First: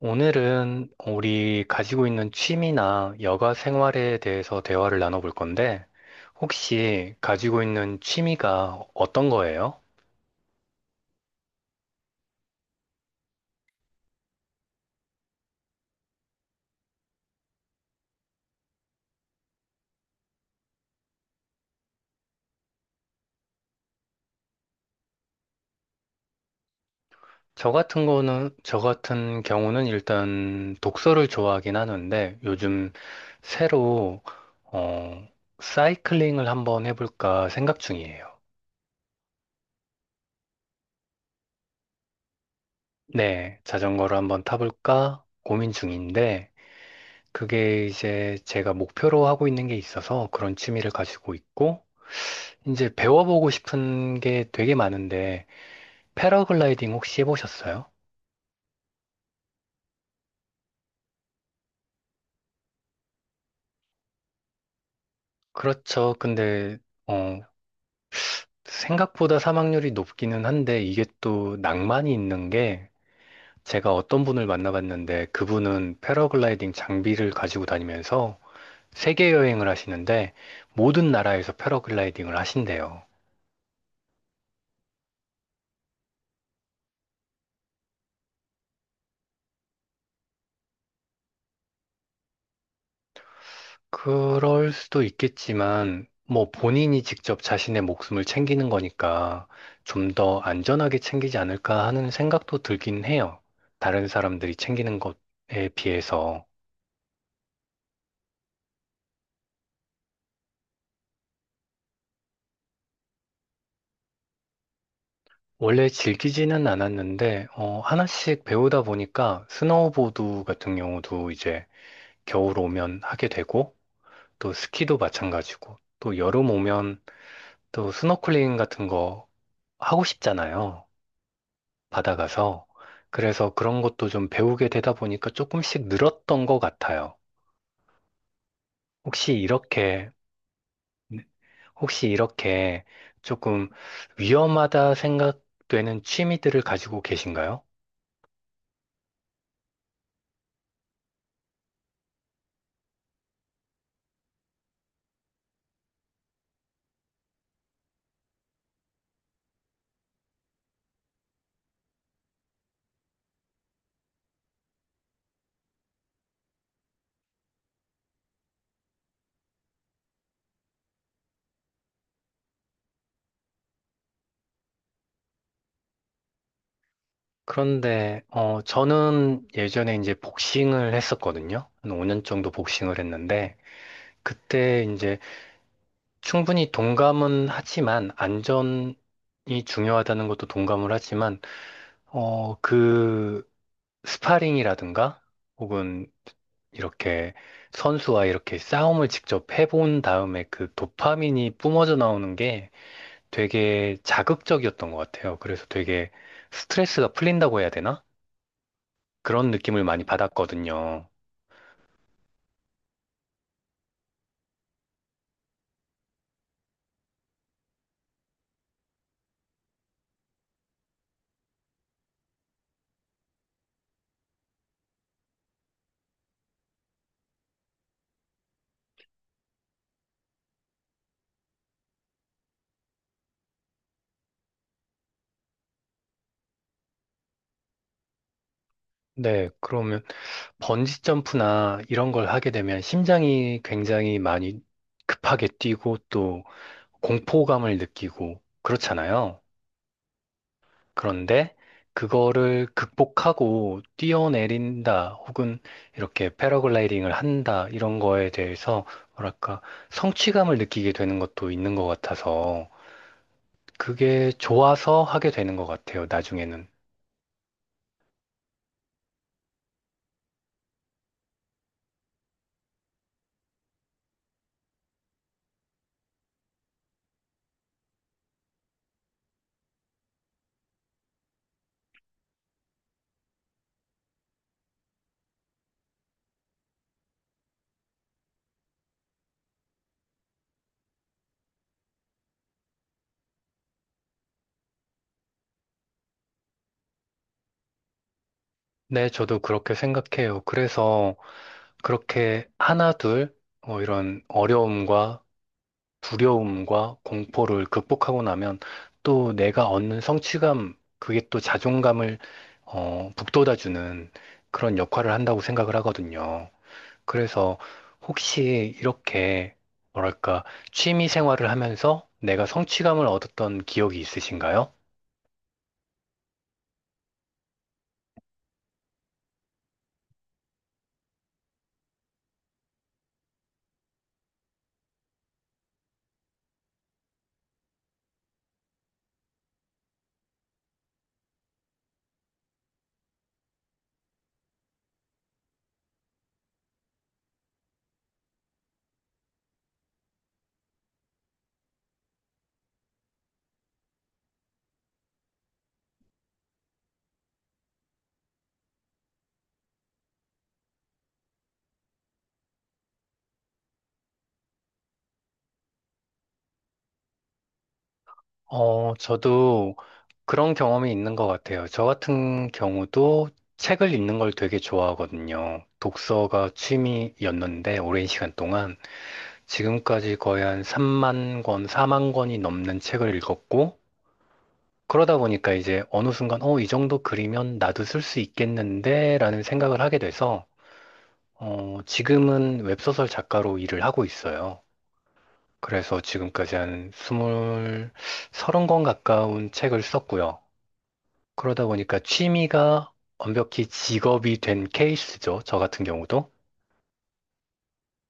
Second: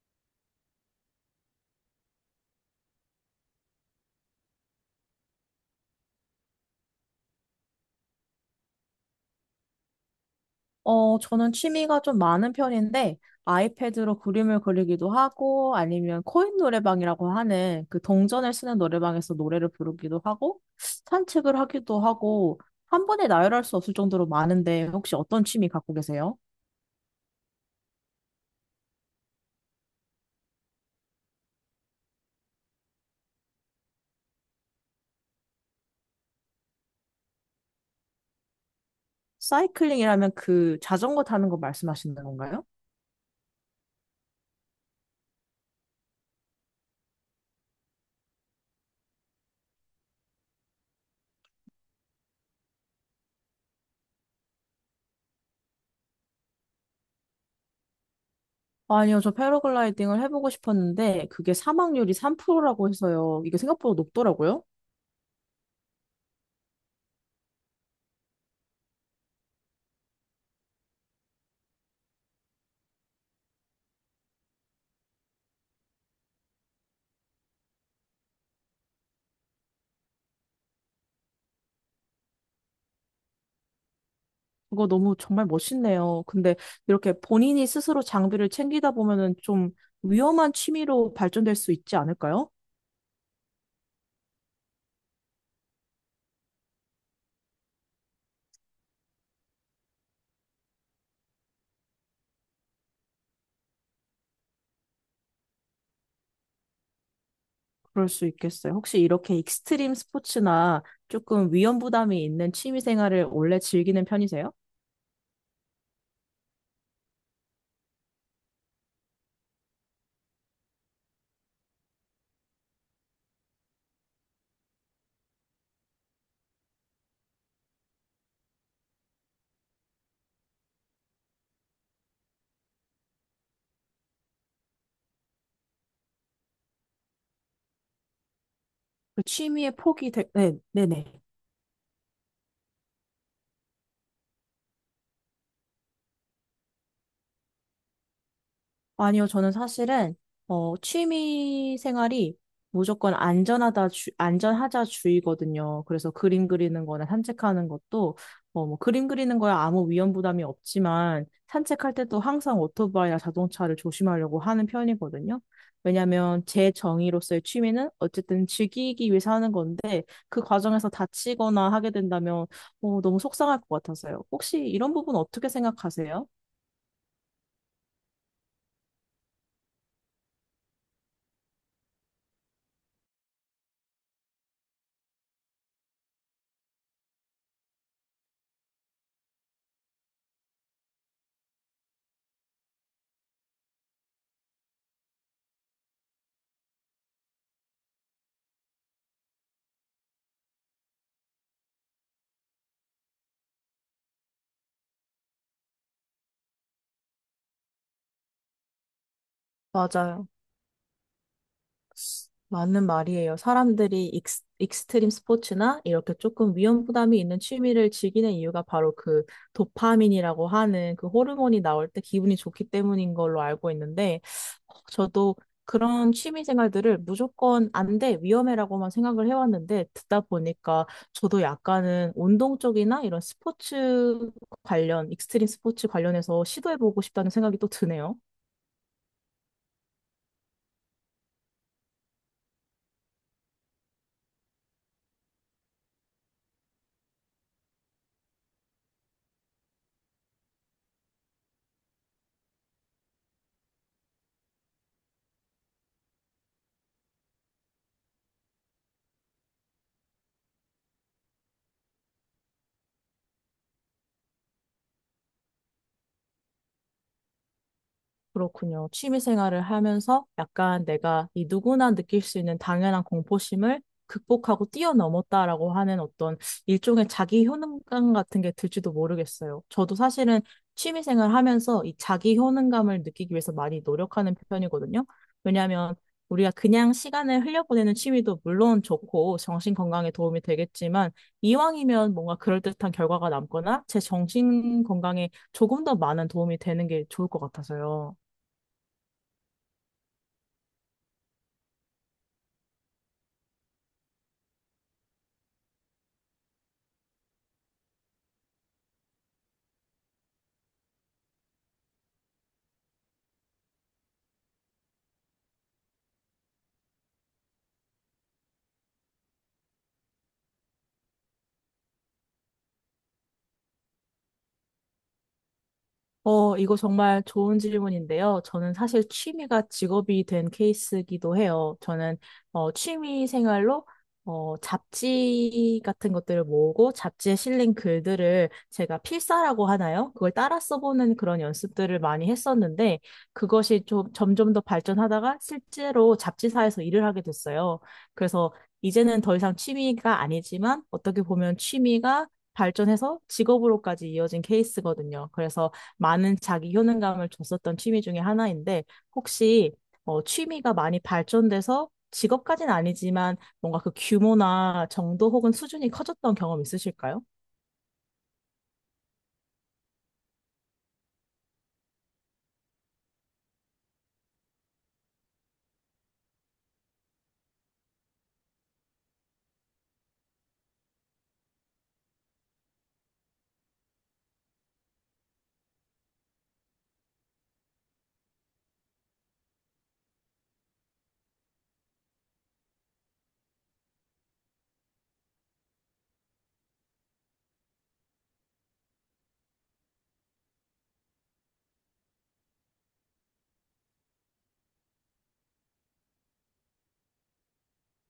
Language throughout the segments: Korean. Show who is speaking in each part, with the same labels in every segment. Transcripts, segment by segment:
Speaker 1: 오늘은 우리 가지고 있는 취미나 여가 생활에 대해서 대화를 나눠볼 건데, 혹시 가지고 있는 취미가 어떤 거예요?
Speaker 2: 저는 취미가 좀 많은 편인데, 아이패드로 그림을 그리기도 하고, 아니면 코인 노래방이라고 하는 그 동전을 쓰는 노래방에서 노래를 부르기도 하고, 산책을 하기도 하고, 한 번에 나열할 수 없을 정도로 많은데, 혹시 어떤 취미 갖고 계세요?
Speaker 1: 저 같은 경우는 일단 독서를 좋아하긴 하는데, 요즘 새로, 어, 사이클링을 한번 해볼까 생각 중이에요.
Speaker 2: 사이클링이라면 그 자전거 타는 거 말씀하시는 건가요?
Speaker 1: 네, 자전거를 한번 타볼까 고민 중인데, 그게 이제 제가 목표로 하고 있는 게 있어서 그런 취미를 가지고 있고, 이제 배워보고 싶은 게 되게 많은데, 패러글라이딩 혹시 해보셨어요?
Speaker 2: 아니요, 저 패러글라이딩을 해보고 싶었는데, 그게 사망률이 3%라고 해서요. 이게 생각보다 높더라고요.
Speaker 1: 그렇죠. 근데, 어, 생각보다 사망률이 높기는 한데, 이게 또 낭만이 있는 게, 제가 어떤 분을 만나봤는데, 그분은 패러글라이딩 장비를 가지고 다니면서 세계 여행을 하시는데, 모든 나라에서 패러글라이딩을 하신대요.
Speaker 2: 그거 너무 정말 멋있네요. 근데 이렇게 본인이 스스로 장비를 챙기다 보면은 좀 위험한 취미로 발전될 수 있지 않을까요?
Speaker 1: 그럴 수도 있겠지만, 뭐 본인이 직접 자신의 목숨을 챙기는 거니까 좀 더 안전하게 챙기지 않을까 하는 생각도 들긴 해요. 다른 사람들이 챙기는 것에 비해서.
Speaker 2: 그럴 수 있겠어요. 혹시 이렇게 익스트림 스포츠나 조금 위험 부담이 있는 취미 생활을 원래 즐기는 편이세요?
Speaker 1: 원래 즐기지는 않았는데, 어, 하나씩 배우다 보니까 스노우보드 같은 경우도 이제 겨울 오면 하게 되고, 또 스키도 마찬가지고, 또 여름 오면 또 스노클링 같은 거 하고 싶잖아요. 받아가서. 그래서 그런 것도 좀 배우게 되다 보니까 조금씩 늘었던 것 같아요.
Speaker 2: 그
Speaker 1: 혹시
Speaker 2: 취미의
Speaker 1: 이렇게,
Speaker 2: 폭이 네, 네네.
Speaker 1: 혹시 이렇게 조금 위험하다 생각되는 취미들을 가지고 계신가요?
Speaker 2: 아니요, 저는 사실은, 취미 생활이 무조건 안전하다, 안전하자 주의거든요. 그래서 그림 그리는 거나 산책하는 것도, 그림 그리는 거야 아무 위험 부담이 없지만, 산책할 때도 항상 오토바이나 자동차를 조심하려고 하는 편이거든요. 왜냐면 하제 정의로서의 취미는 어쨌든 즐기기 위해서 하는 건데, 그 과정에서 다치거나 하게 된다면, 너무 속상할 것 같아서요. 혹시 이런 부분 어떻게 생각하세요?
Speaker 1: 그런데, 저는 예전에 이제 복싱을 했었거든요. 한 5년 정도 복싱을 했는데, 그때 이제 충분히 동감은 하지만 안전이 중요하다는 것도 동감을 하지만 그 스파링이라든가 혹은 이렇게 선수와 이렇게 싸움을 직접 해본 다음에 그 도파민이 뿜어져 나오는 게 되게 자극적이었던 것 같아요. 그래서 되게 스트레스가 풀린다고 해야 되나? 그런 느낌을 많이
Speaker 2: 맞아요.
Speaker 1: 받았거든요.
Speaker 2: 맞는 말이에요. 사람들이 익스트림 스포츠나 이렇게 조금 위험 부담이 있는 취미를 즐기는 이유가 바로 그 도파민이라고 하는 그 호르몬이 나올 때 기분이 좋기 때문인 걸로 알고 있는데, 저도 그런 취미 생활들을 무조건 안 돼, 위험해라고만 생각을 해왔는데, 듣다 보니까 저도 약간은 운동 쪽이나 이런 스포츠 관련, 익스트림 스포츠 관련해서 시도해보고 싶다는 생각이 또 드네요.
Speaker 1: 네, 그러면 번지 점프나 이런 걸 하게 되면 심장이 굉장히 많이 급하게 뛰고 또 공포감을 느끼고 그렇잖아요. 그런데 그거를 극복하고 뛰어내린다 혹은 이렇게 패러글라이딩을 한다 이런 거에 대해서 뭐랄까 성취감을 느끼게 되는 것도 있는 것 같아서 그게 좋아서 하게 되는 것 같아요, 나중에는.
Speaker 2: 그렇군요. 취미 생활을 하면서 약간 내가 이 누구나 느낄 수 있는 당연한 공포심을 극복하고 뛰어넘었다라고 하는 어떤 일종의 자기 효능감 같은 게 들지도 모르겠어요. 저도 사실은 취미 생활 하면서 이 자기 효능감을 느끼기 위해서 많이 노력하는 편이거든요. 왜냐하면 우리가 그냥 시간을 흘려보내는 취미도 물론 좋고 정신 건강에 도움이 되겠지만 이왕이면 뭔가 그럴듯한 결과가 남거나 제 정신 건강에 조금 더 많은 도움이 되는 게 좋을 것 같아서요.
Speaker 1: 네, 저도 그렇게 생각해요. 그래서 그렇게 하나, 둘, 이런 어려움과 두려움과 공포를 극복하고 나면 또 내가 얻는 성취감, 그게 또 자존감을 북돋아주는 그런 역할을 한다고 생각을 하거든요. 그래서 혹시 이렇게 뭐랄까 취미 생활을 하면서 내가 성취감을 얻었던 기억이 있으신가요?
Speaker 2: 이거 정말 좋은 질문인데요. 저는 사실 취미가 직업이 된 케이스이기도 해요. 저는 취미 생활로 잡지 같은 것들을 모으고 잡지에 실린 글들을 제가 필사라고 하나요? 그걸 따라 써보는 그런 연습들을 많이 했었는데 그것이 좀 점점 더 발전하다가 실제로 잡지사에서 일을 하게 됐어요. 그래서 이제는 더 이상 취미가 아니지만 어떻게 보면 취미가 발전해서 직업으로까지 이어진 케이스거든요. 그래서 많은 자기 효능감을 줬었던 취미 중에 하나인데 혹시 취미가 많이 발전돼서 직업까지는 아니지만 뭔가 그 규모나 정도 혹은 수준이 커졌던 경험 있으실까요?
Speaker 1: 저도 그런 경험이 있는 것 같아요. 저 같은 경우도 책을 읽는 걸 되게 좋아하거든요. 독서가 취미였는데 오랜 시간 동안 지금까지 거의 한 3만 권, 4만 권이 넘는 책을 읽었고, 그러다 보니까 이제 어느 순간, 어, 이 정도 그리면 나도 쓸 수 있겠는데? 라는 생각을 하게 돼서, 지금은 웹소설 작가로 일을 하고 있어요. 그래서 지금까지 한 스물, 서른 권 가까운 책을 썼고요. 그러다 보니까 취미가 완벽히 직업이 된 케이스죠. 저 같은 경우도.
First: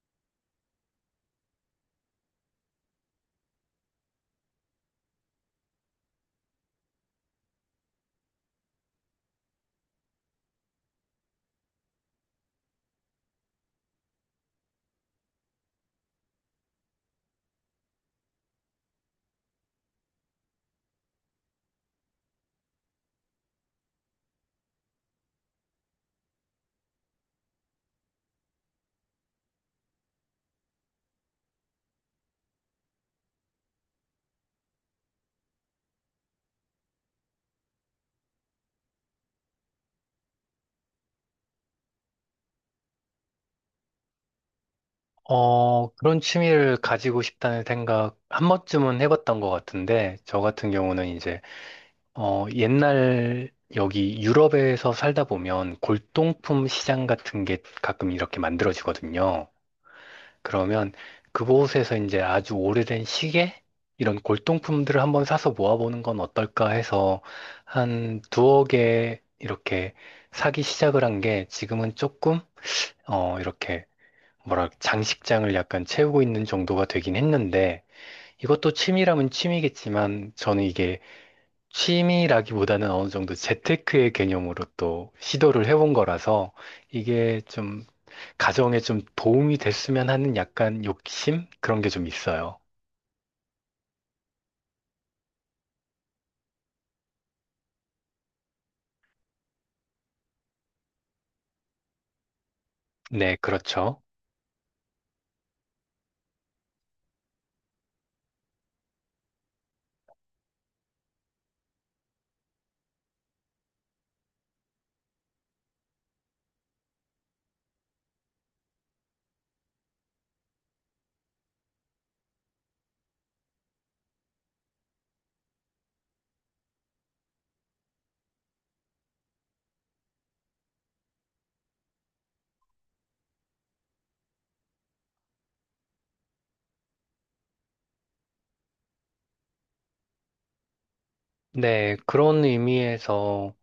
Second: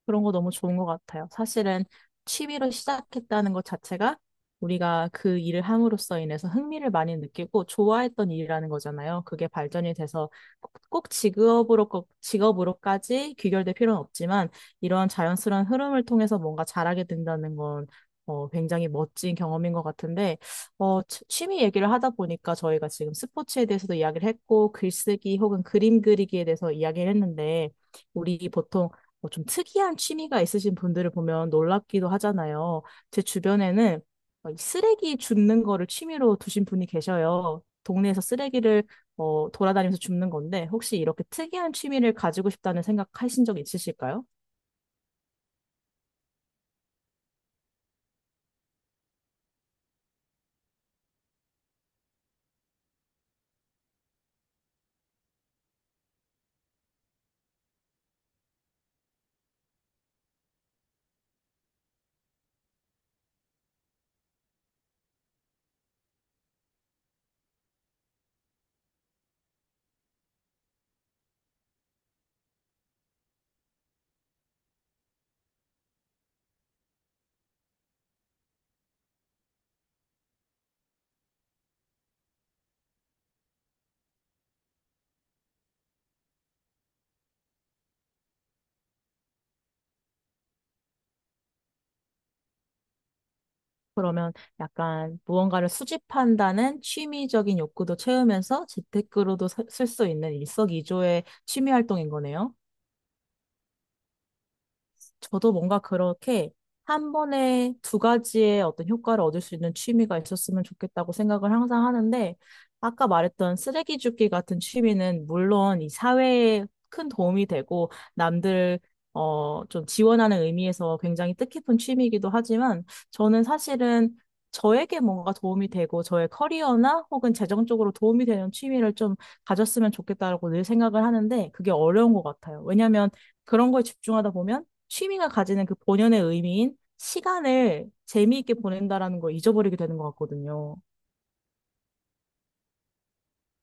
Speaker 2: 그런 거 너무 좋은 것 같아요. 사실은 취미로 시작했다는 것 자체가 우리가 그 일을 함으로써 인해서 흥미를 많이 느끼고 좋아했던 일이라는 거잖아요. 그게 발전이 돼서 꼭 직업으로까지 귀결될 필요는 없지만 이러한 자연스러운 흐름을 통해서 뭔가 잘하게 된다는 건 굉장히 멋진 경험인 것 같은데, 취미 얘기를 하다 보니까 저희가 지금 스포츠에 대해서도 이야기를 했고, 글쓰기 혹은 그림 그리기에 대해서 이야기를 했는데, 우리 보통 뭐 좀 특이한 취미가 있으신 분들을 보면 놀랍기도 하잖아요. 제 주변에는 이 쓰레기 줍는 거를 취미로 두신 분이 계셔요. 동네에서 쓰레기를 돌아다니면서 줍는 건데 혹시 이렇게 특이한 취미를 가지고 싶다는 생각하신 적 있으실까요?
Speaker 1: 어, 그런 취미를 가지고 싶다는 생각 한 번쯤은 해봤던 것 같은데, 저 같은 경우는 이제, 옛날 여기 유럽에서 살다 보면 골동품 시장 같은 게 가끔 이렇게 만들어지거든요. 그러면 그곳에서 이제 아주 오래된 시계? 이런 골동품들을 한번 사서 모아보는 건 어떨까 해서 한 두어 개 이렇게 사기 시작을 한 게 지금은 조금, 이렇게 뭐라 장식장을 약간 채우고 있는 정도가 되긴 했는데 이것도 취미라면 취미겠지만 저는 이게 취미라기보다는 어느 정도 재테크의 개념으로 또 시도를 해본 거라서 이게 좀 가정에 좀 도움이 됐으면 하는 약간 욕심? 그런 게 좀 있어요.
Speaker 2: 그러면 약간 무언가를 수집한다는 취미적인 욕구도 채우면서 재테크로도 쓸 수 있는 일석이조의 취미 활동인 거네요.
Speaker 1: 네, 그렇죠.
Speaker 2: 저도 뭔가 그렇게 한 번에 두 가지의 어떤 효과를 얻을 수 있는 취미가 있었으면 좋겠다고 생각을 항상 하는데, 아까 말했던 쓰레기 줍기 같은 취미는 물론 이 사회에 큰 도움이 되고, 좀 지원하는 의미에서 굉장히 뜻깊은 취미이기도 하지만, 저는 사실은 저에게 뭔가 도움이 되고, 저의 커리어나 혹은 재정적으로 도움이 되는 취미를 좀 가졌으면 좋겠다라고 늘 생각을 하는데, 그게 어려운 것 같아요. 왜냐면, 하 그런 거에 집중하다 보면 취미가 가지는 그 본연의 의미인 시간을 재미있게 보낸다라는 걸 잊어버리게 되는 것 같거든요.
Speaker 1: 네, 그런 의미에서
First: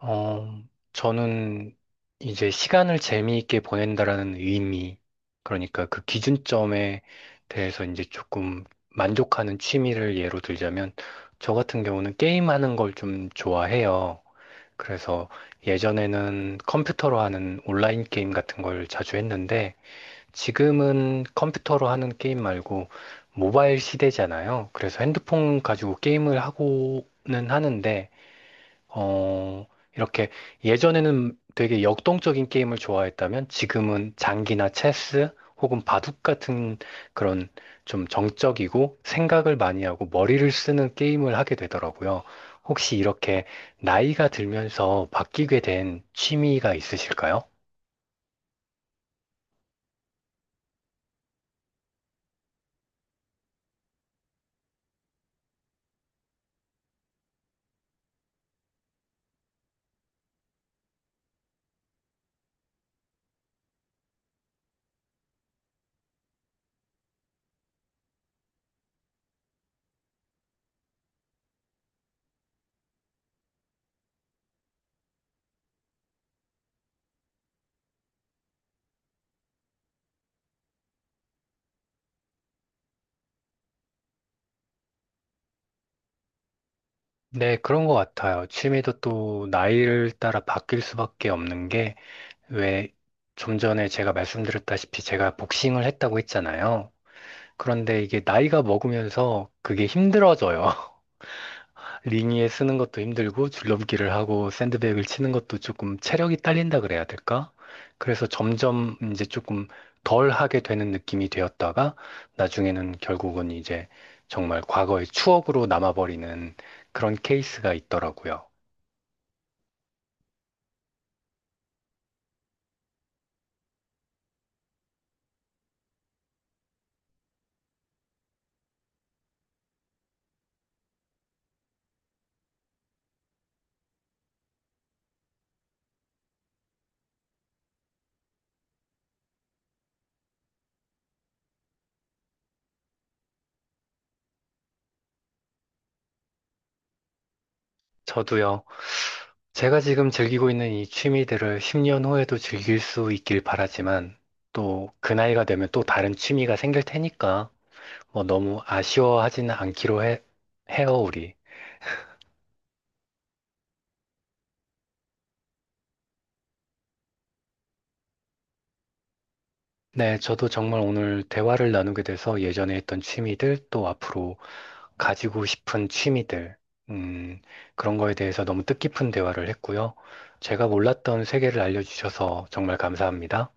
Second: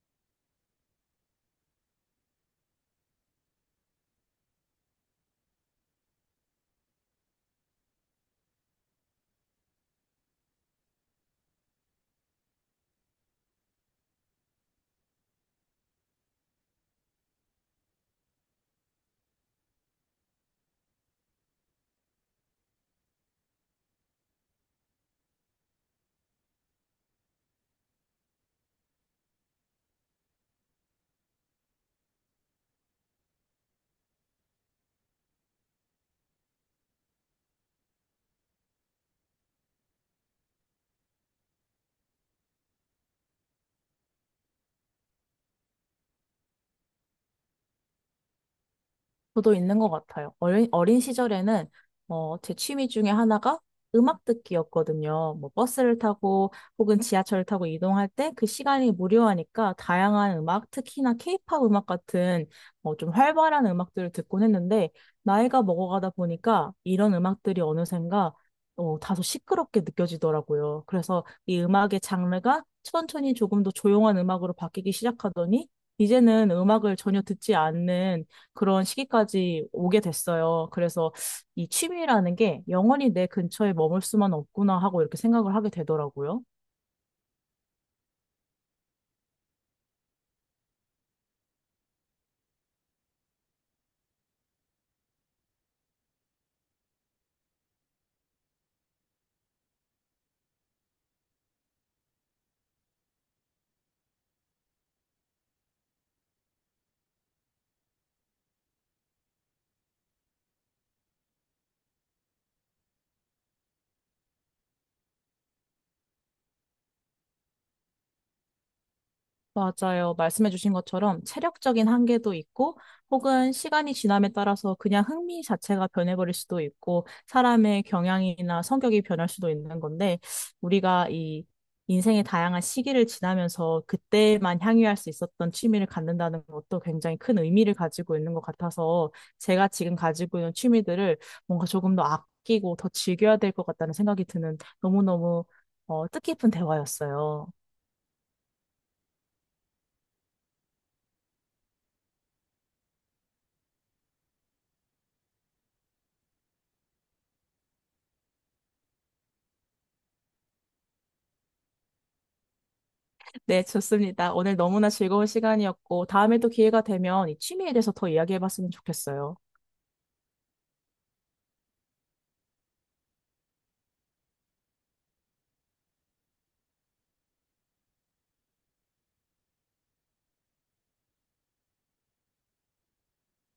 Speaker 1: 어, 저는 이제 시간을 재미있게 보낸다라는 의미, 그러니까 그 기준점에 대해서 이제 조금 만족하는 취미를 예로 들자면, 저 같은 경우는 게임하는 걸 좀 좋아해요. 그래서 예전에는 컴퓨터로 하는 온라인 게임 같은 걸 자주 했는데, 지금은 컴퓨터로 하는 게임 말고 모바일 시대잖아요. 그래서 핸드폰 가지고 게임을 하고는 하는데, 어, 이렇게 예전에는 되게 역동적인 게임을 좋아했다면 지금은 장기나 체스 혹은 바둑 같은 그런 좀 정적이고 생각을 많이 하고 머리를 쓰는 게임을 하게 되더라고요. 혹시 이렇게 나이가 들면서 바뀌게 된 취미가 있으실까요?
Speaker 2: 저도 있는 것 같아요. 어린 시절에는 제 취미 중에 하나가 음악 듣기였거든요. 뭐 버스를 타고 혹은 지하철을 타고 이동할 때 그 시간이 무료하니까 다양한 음악, 특히나 케이팝 음악 같은 좀 활발한 음악들을 듣곤 했는데 나이가 먹어가다 보니까 이런 음악들이 어느샌가 다소 시끄럽게 느껴지더라고요. 그래서 이 음악의 장르가 천천히 조금 더 조용한 음악으로 바뀌기 시작하더니 이제는 음악을 전혀 듣지 않는 그런 시기까지 오게 됐어요. 그래서 이 취미라는 게 영원히 내 근처에 머물 수만 없구나 하고 이렇게 생각을 하게 되더라고요.
Speaker 1: 네, 그런 것 같아요. 취미도 또 나이를 따라 바뀔 수밖에 없는 게 왜 좀 전에 제가 말씀드렸다시피 제가 복싱을 했다고 했잖아요. 그런데 이게 나이가 먹으면서 그게 힘들어져요. 링니에 쓰는 것도 힘들고 줄넘기를 하고 샌드백을 치는 것도 조금 체력이 딸린다 그래야 될까? 그래서 점점 이제 조금 덜 하게 되는 느낌이 되었다가 나중에는 결국은 이제 정말 과거의 추억으로 남아버리는 그런 케이스가 있더라고요.
Speaker 2: 맞아요. 말씀해주신 것처럼 체력적인 한계도 있고, 혹은 시간이 지남에 따라서 그냥 흥미 자체가 변해버릴 수도 있고, 사람의 경향이나 성격이 변할 수도 있는 건데, 우리가 이 인생의 다양한 시기를 지나면서 그때만 향유할 수 있었던 취미를 갖는다는 것도 굉장히 큰 의미를 가지고 있는 것 같아서, 제가 지금 가지고 있는 취미들을 뭔가 조금 더 아끼고 더 즐겨야 될 것 같다는 생각이 드는 너무너무 뜻깊은 대화였어요.
Speaker 1: 저도요. 제가 지금 즐기고 있는 이 취미들을 10년 후에도 즐길 수 있길 바라지만 또 그 나이가 되면 또 다른 취미가 생길 테니까 너무 아쉬워하지는 않기로 해요, 우리.
Speaker 2: 네, 좋습니다. 오늘 너무나 즐거운 시간이었고, 다음에 또 기회가 되면 이 취미에 대해서 더 이야기해봤으면 좋겠어요.
Speaker 1: 네, 저도 정말 오늘 대화를 나누게 돼서 예전에 했던 취미들, 또 앞으로 가지고 싶은 취미들, 음, 그런 거에 대해서 너무 뜻깊은 대화를 했고요. 제가 몰랐던 세계를 알려주셔서 정말 감사합니다.